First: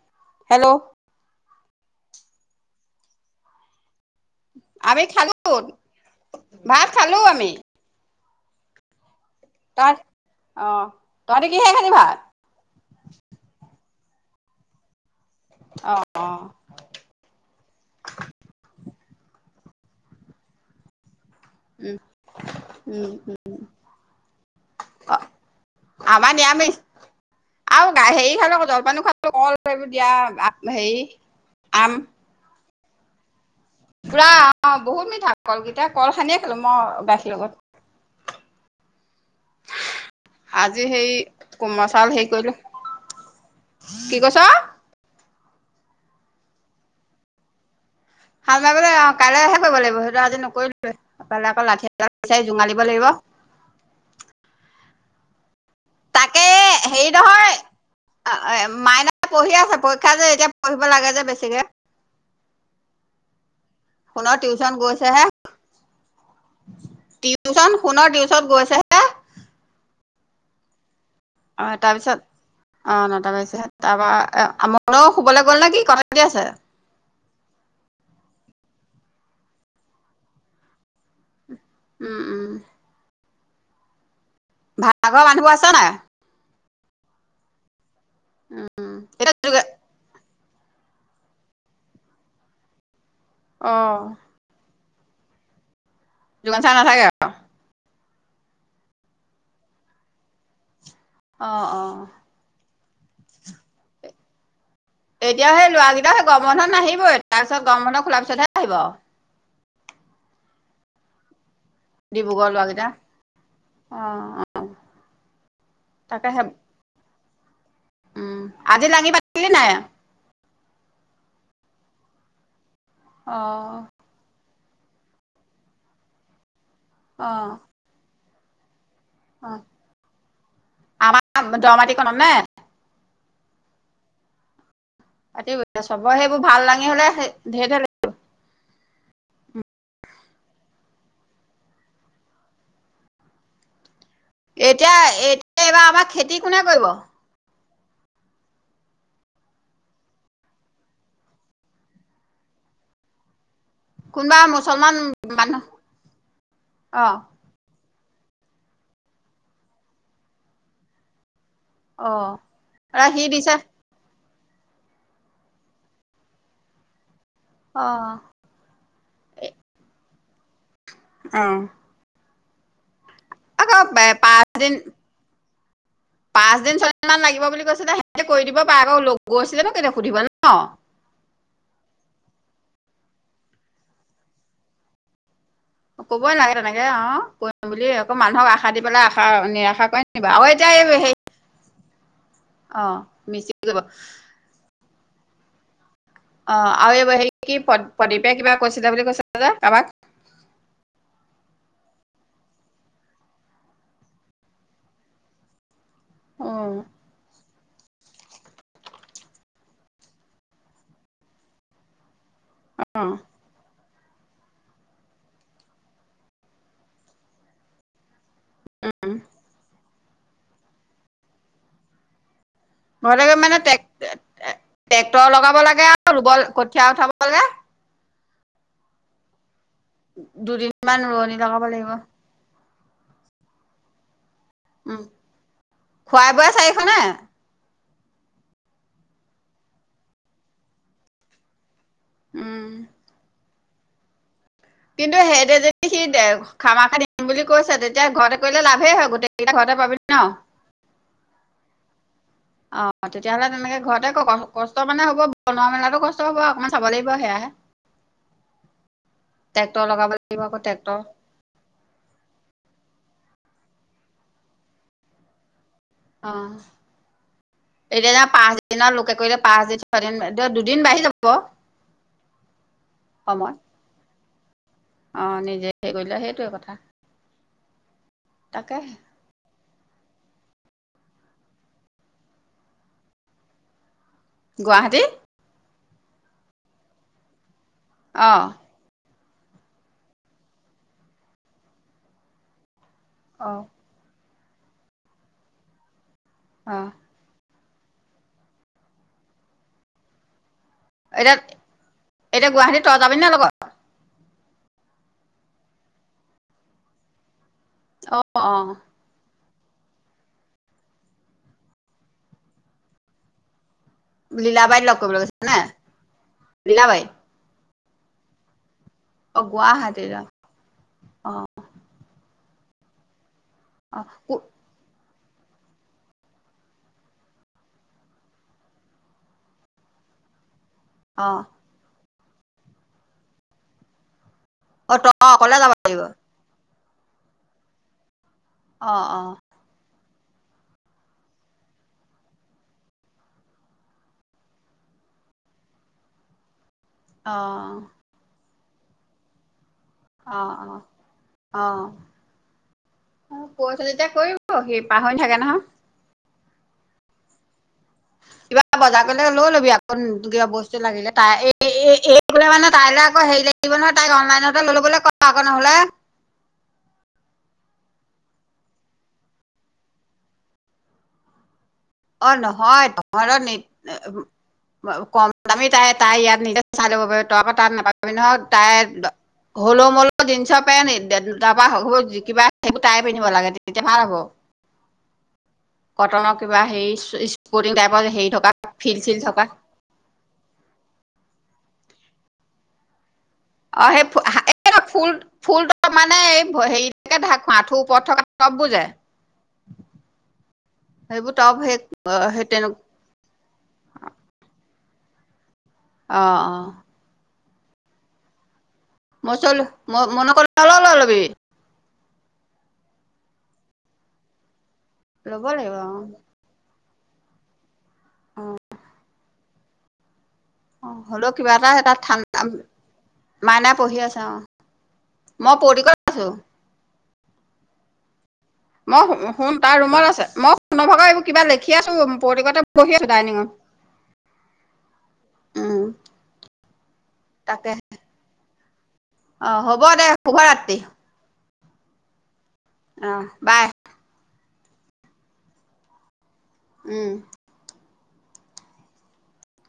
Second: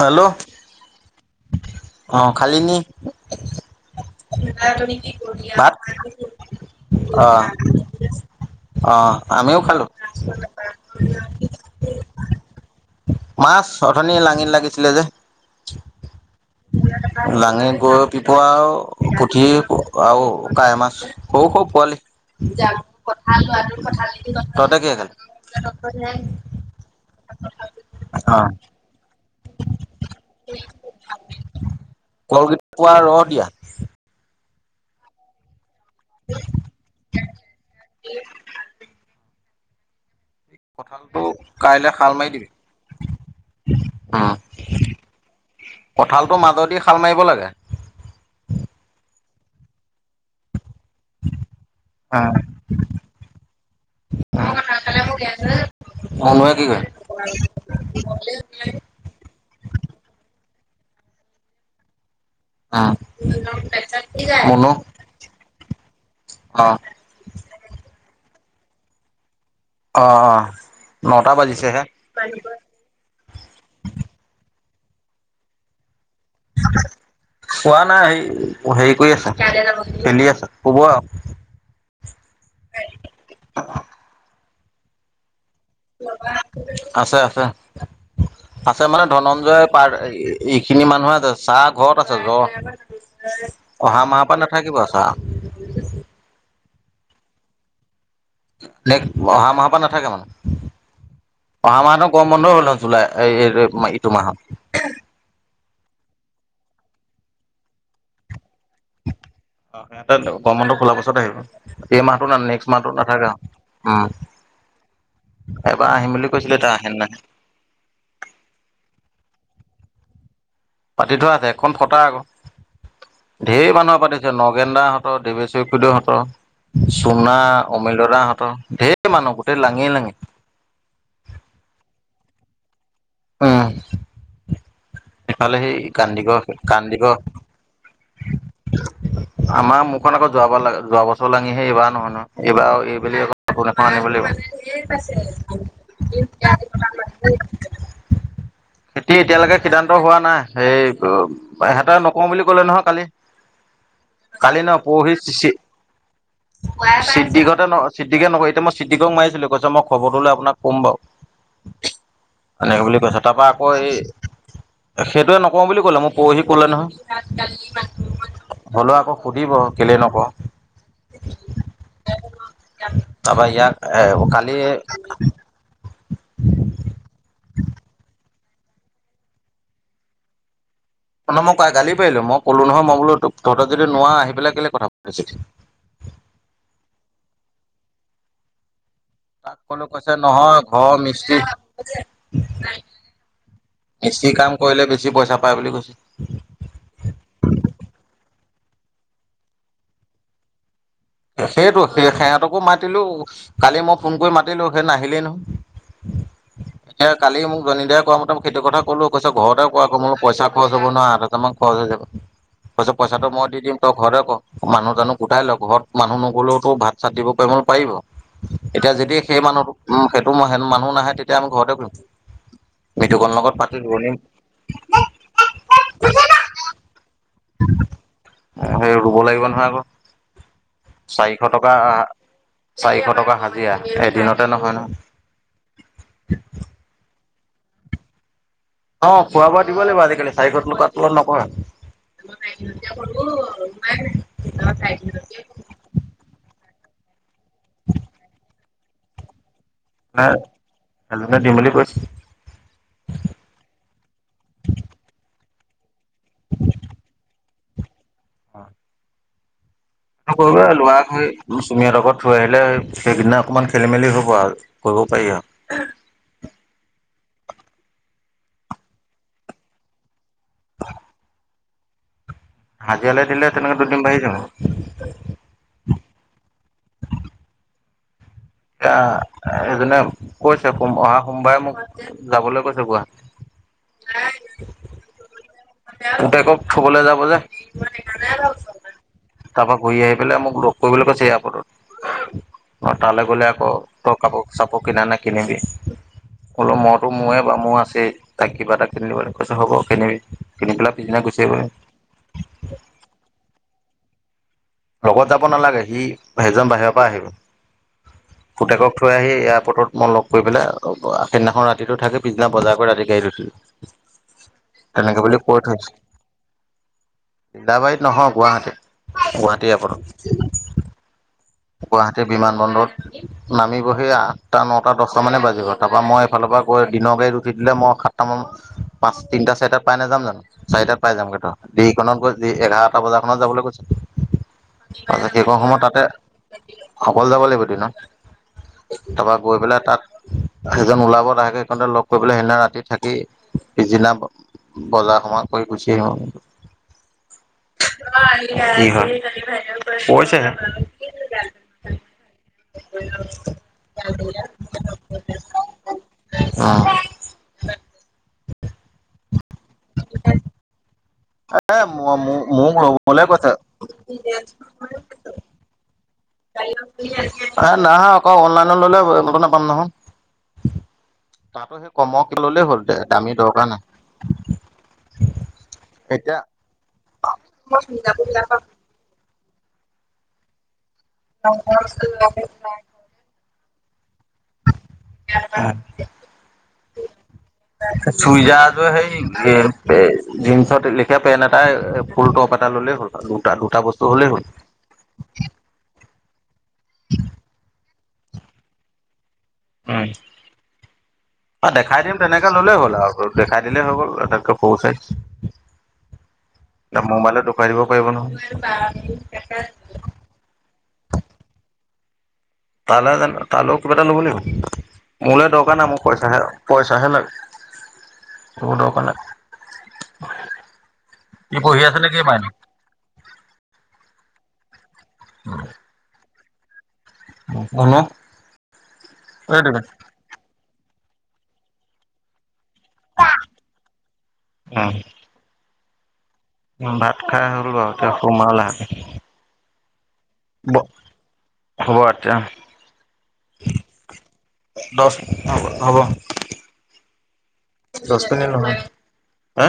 Hello hello অ খালি নি আমি খালো [inaudible] ভাত খালো অ আমি অ আমিও খালো তই অ তহঁতি কিহে খালি ভাত মাছ অথনী লাঙিন লাগিছিলে যে অ অ লাঙি গৈ পিপোৱা সৰু সৰু উম পোৱালি উম তহতে কিহেৰে অ খালি আমাৰ নিৰামিষ অ অল এইবোৰ দিয়া হেৰি আম পুৱা ৰ দিয়া পুৰা অ বহুত মিঠা কলকেই এতিয়া কল খানিয়ে খালো মই গাখীৰ লগত আজি সেই কঁঠালটো কোমৰা কাইলে শাল চাল মাৰি হেৰি দিবি কৰিলো কি উম কৈছো কঁঠালটো মাজেদি খাল মাৰিব লাগে হাল মাৰিবলৈ অ কাইলৈহে কৰিব লাগিব সেইটো আজি নকৰিলে আপোনালৈ অকৌ লাঠি এডাল বিচাৰ জোঙাল দিব লাগিব [inaudible] তাকে মুনুৱে কি হেৰি কৰিলে? নহয় পঢ়িব লাগে যে বেছিকে অ সোণৰ টিউচন গৈছে হে, অ টিউচন, সোণৰ টিউচন চত গৈ আছে হে [inaudible] অ-অঁ। অ' তাৰ পিছত, অ' নটা বাজিছে, তাৰপৰা কোও শুবলৈ গ'ল নে, কি ক গেছে [unintelligible] কোৱা নাই হে, হেৰি কৰি আছে, খেলি আছে, শুব আৰু। উম-উম। ভাৰা ঘৰ মানুহ বোৰ আছে চে নাই? আছে আছে। আছে উম মানে, এতিয়া ধনঞ্জয় পাৰ এইখিনি মানুহে আছে, চাহ ঘৰত আছে, জ্বৰ। অ অহা মাহৰ পৰা নাথাকিবা অ [unintelligible] লঞ্চা নাথাগে আৰু [unintelligible] নেক্স, অহা মাহৰ পৰা নাথাকে মানে। অ অহা অ মাহতো কম বন্ধ হ'ল জুলাই, এ ইটো মাহত [inaudible] এতিয়া সেই লৰা কেইটা সেই গৰ বন্ধত নাহিবই, তাৰ পিছত গৰম বন্ধত খোলাৰ পিছতহে আহিব [inaudible] অ' সিহতে গৰম বন্ধ খোলা গছতে আহিব। এই মাহথো ন ডিব্ৰুগড় নেক্সট ল'ৰাকেইটা মান্থত নাথাকা আৰু, ‌ অ উম। অ এবাৰ আহিম বুলি তাকেহে কৈছিলে, এতিয়া আহে নে নাহে উম আজি লাঙি পাতিছিলি নাই? পাতি থোৱা আছে, এখণ কটা আকৌ। অ ধঢেৰ মানুহ পাতিছে, নগ গেদা সঁতৰ, দেৱেশ চখুদহঁত অ চুনা অমেলৰাত ত ধে অ', আমাৰ দ মাটি কনাম নে? উম। ইফালে ৰাতি সেই চবৰ কান্দিগড় সেইবোৰ ভাল লাঙি হলে, কান্দিগড় ধেৰ হলে [unintelligible] আমাৰ মোৰখন আকৌ যোৱাৰ যোৱ বছৰ লাঙিহে এইবাৰ নহয় নহয়, এইবাৰ [unintelligible] এইব আকৌন এখন আ [unintelligible] মান এতিয়া পছে [unintelligible] এতিয়া এইবাৰ আমাৰ খেতি কোনে কৰিব খেতি এতিয়ালৈকে সিদ্ধান্ত হোৱা নাই, সেই সতে নকওঁ বুলি ক'লে নহয় কালি কোনোবা কালি ন মুছলমান পৰহি মানুহ অ চিদিগতে ন? চিদিকে নকয়, এতি মই চিদিকক মৰিছিলো কৈছে, মই খবৰটো লৈ আপোনাক কম বাৰু। অ এনেকে বুলি কৈছ, সি তাৰ পৰা দিছে আকৌ এই সেইটোয়ে নকওঁ বুলি কলে, মোক পৰহি কলে নহয়। অ হ'লেও আকৌ সুধিব, কেলে নক? অ [unintelligible] তাৰপৰা আকৌ ইয়াক এ কালি পাঁচদিন ছয় মান লাগিব বুলি কৈছিলে। সিহঁতে কৰি দিব পাৰে। আকৌ লগ গৈছিলে ন কেতিয়া সুধিব ন! ন মই ক গালি পাৰিলো। মই ক'লো নহয়, মই বোলো তহঁত যদি নোৱা, আহি পেলাই কেলে কথা পাতিছ? কবই লাগে তেনেকে, অ' কৰিম বুলি আকৌ মানুহক আশা দি পেলাই আ তাক কলে কৈছে নহয়, ঘৰ অ মিস্ত্ৰী কৰিব মিস্ত্ৰী-মিস্ত্ৰী কাম কৰিলে বেছি বেছি পইচা পাই বুলি কৈছে। অ' আৰু এই হেৰি কি প্ৰদীপে কিবা কৈছিলে বুলি কৈছিল যে কাৰোবাক সেইটো, সেই সিহঁতকো মাতিলো কালি মই ফোন কৰি মাতিলো সেই নাহিলেই নহয়। অ', এ কালি মোক- নিদায় কুৱা মতে সেইটো কথা কলো, কৈছ ঘৰতে- ক আকৌ মোৰ পইচা খৰচ হ'ব নহয়, আাত হাজাৰ মান খৰচ হৈ যাব। ত পছত অ', পইচাটো মই দিম। ঘৰে ক মানুহ জানুহ গোটাই লক ঘৰত মানুহ নগ'লেওতো ভাত চাত দিব পাৰিব মই বোলো পাৰিব। এতিয়া যদি সেই মানুহ সেইটোেন মানুহ নাহে, তেতিয়া আমি ঘৰতে কৰিম। মিতুকণ নহলে লগত মানে পাতি ৰোৱনী ট্ৰেক্টৰ লগাব লাগে আৰু ৰুব কঠীয়া উঠাব লাগে। সেই ৰুব লাগিব নহয় আকৌ। [inaudible] দুদিনমান চাৰিশ ৰোৱনী লগাব টকা লাগিব। চাৰিশ টকা হাজিৰা এদিনত। উ খোৱা বোৱা চাৰিখ নে? অ', খোৱা-বোৱা দিব লাগিব। আজিকালি চাৰি ঘত লকো আৰু নকয়। [unintelligible] উম, [unintelligible] কিন্তু সেইটোৱে যদি সি খামা-খাতি বুলি কৈছে, তেতিয়া ঘৰতে কৰিলে লাভেই হয় গোটেই ঘৰতে পাবি ন! এজনে দিম বুলি কৈছে অ' তেতিয়াহলে তেনেকে ঘৰতে কষ্ট মানে হ'ব। বনোৱা মেলাটো ক? কষ্ট হ'ব অকণমান চাব লাগিব সেয়াহে। অহ ', টেক আকৌ এবাৰ লোৱা চুমীয়াৰ লগত থৈ আহিলে। সেইদিনা অকণমান খেলি মেলি হ'ব আৰু কৰিব পাৰি আৰু। অহ ', এতিয়া পাঁচদিনৰ লোকে কৰিলে পাঁচদিন ছয়দিন এতিয়া দুদিন বাঢ়ি যাব। হাজিয়ালে দিলে সময়। তেনেহ'লেটো দিন বাঢ়ি যাব। অ নিজে হেৰি কৰিলে সেইটোৱে কথা তাকে [unintelligible] সেইদিনা কৈছে অহা সোমবাৰে মোক যাবলৈ কৈছে গুৱাহাটী। গুৱাহাটী। পোতেকক থ'বলৈ যাব যে অহ ', তাৰপা ঘূৰি আহি পেলাই মোক লগ কৰিবলৈ কৈছে ইয়াৰপটত। অহ ', তালৈ গ'লে অ আকৌ প্ৰব কাপোৰ চাপোত কিনা নে কিনিবি। কলো অ মইতো ময়ে কিবা মোৰ আছে তাক কিবা এটা কিনিদিব বুলি কৈছে হ'ব কিনিবি। কিনি পেলাই পিছদিনা এতিয়া গুচি আহিব লাগিব। - এতিয়া গুৱাহাটীত তই যাবি নে লগত। লগত যাব নালাগে সি সেইজন বাহিৰৰ পৰা আহিব। অ অ পুতেকক থৈ আহি ইয়াত বত মই লগ কৰি পেলে সেইদিনাখন ৰাতিটো থাকি পিছদিনা বজাৰ কৰি ৰাতি গাড়ত উঠিলো। লীলবাইত তেনেকে লগকৰিবলে বুলি গৈছিলি কৈ ন লীলবাই? লিলাবাৰিত নহয় গুৱাহাটীত। গুৱাহাটীত [unintelligible] গুৱা [unintelligible] অ গুৱাহাটীৰ বিমান বন্দৰত। নামি অ বহি অ আঠটা নটাত দহটামানেই বাজি গ'ল তাৰপৰা মই এইফালৰ পৰা গৈ দিনৰ গাড়ী উঠি দিলে মই সাতটামান পাঁচ তিনিটা চাৰিটাত পাই নাযাম জানো। চাৰিটাত পাই অ যামগৈ ন দেই। [unintelligible] এঘাৰটা বজাৰখনত যাবলৈ কৈছে। অ তই তাৰছত কেইবা অকলে যাব সময়ো লাগিব তাতে অকলে যাব লাগিব অ দিনত। অ তাৰপা গৈ পেলাই তাত সেইজন ওলাব লাহেকে সেইকাৰণতে লগ কৰিবেলেই সেইদিনা ৰাতি থাকি পিছদিনা বজাৰ সমাৰ কৰি গুচি আহিম আৰু। অ ক হৈছে অ অ অ পইচা যেতিয়া কৰিব সি পাহৰি থাকে নহয় অ কিবা বজাৰ কৰিলে লৈ ল'বি আকৌ কিবা বস্তু লাগিলে তাই এ এই এই বোলে মানে মোক তাইলৈ লবলে আকৌ হেৰি কৈছে। লাগিব নহয় তাইক অনলাইনতে ললোবলে ক আকৌ নহলে হ নাহা আকৌ অনলাইনত ললে নাপাম নহয় তাতো সেই কমৰ অ ললেই হ'ল নহয় দে ধ দামী দৰকাৰ নাই। কম দামী তাই তাই এতিয়া ইয়াত নিদ চাই লব পাৰি তাৰ পৰা তাত নাপাবি নহয় তাই হলোমলো জিনচ পেণ তাৰ পৰা সৰু কিবা সেই তাই পন্ধিব লাগে তেতিয়া ভাল হ'ব কটনৰ কিবা হেৰি স্পৰ্টিং টাইপৰ হেৰি চুই থকা যাৰয ফিল চিল থকা সেই জন্চত লেখিয়া পেট আ তাই ফুল টপ এটা ল'লে হ'ল দুটা দুটা অ বস্তু সেই হ'লেই হ'ল। এই ফুল ফুল মানে হেৰিকে ঢাক খুৱা আঁঠু ওপৰত থকা তব বুজে উম সেই দেখাই দিম সেই তেনেকে ল'লেই তেনেকুৱা হ'ল আৰু দেখাই দিলেই হৈ গ'ল আটাইতকৈ খৰুচাই আহ আহ পাৰিব পাৰিব নহয় মই চল মই মন ক অল লবি তালা জ তালেও কিবা এটা ল'ব লে ল'ব মোলৈ লাগিব দৰকাৰ নাই মোৰ অ পইচাহে পইচাহে লাগে অ স দক ন অ হলেও কিবা সি এটা এ পঢ়ি তাত আছে নে কি ঠাণ্া মাইনা? মাইনা পঢ়ি আছে অ মই পতিগত আছো অ মই শুন তাৰ ৰুমত আছে মই শ নভক কিবা লিখি আছো প্ৰতিক ব নি উম উ ভাত খাই হ'ল তাকে বাৰু এ সোমাল আহ [inaudible] অ, হ'ব দে। শুভৰাত্ৰি। হ'ব আচ্ছা, বাই দছ অ হ'ব। উম দছপিনি নহয় হে।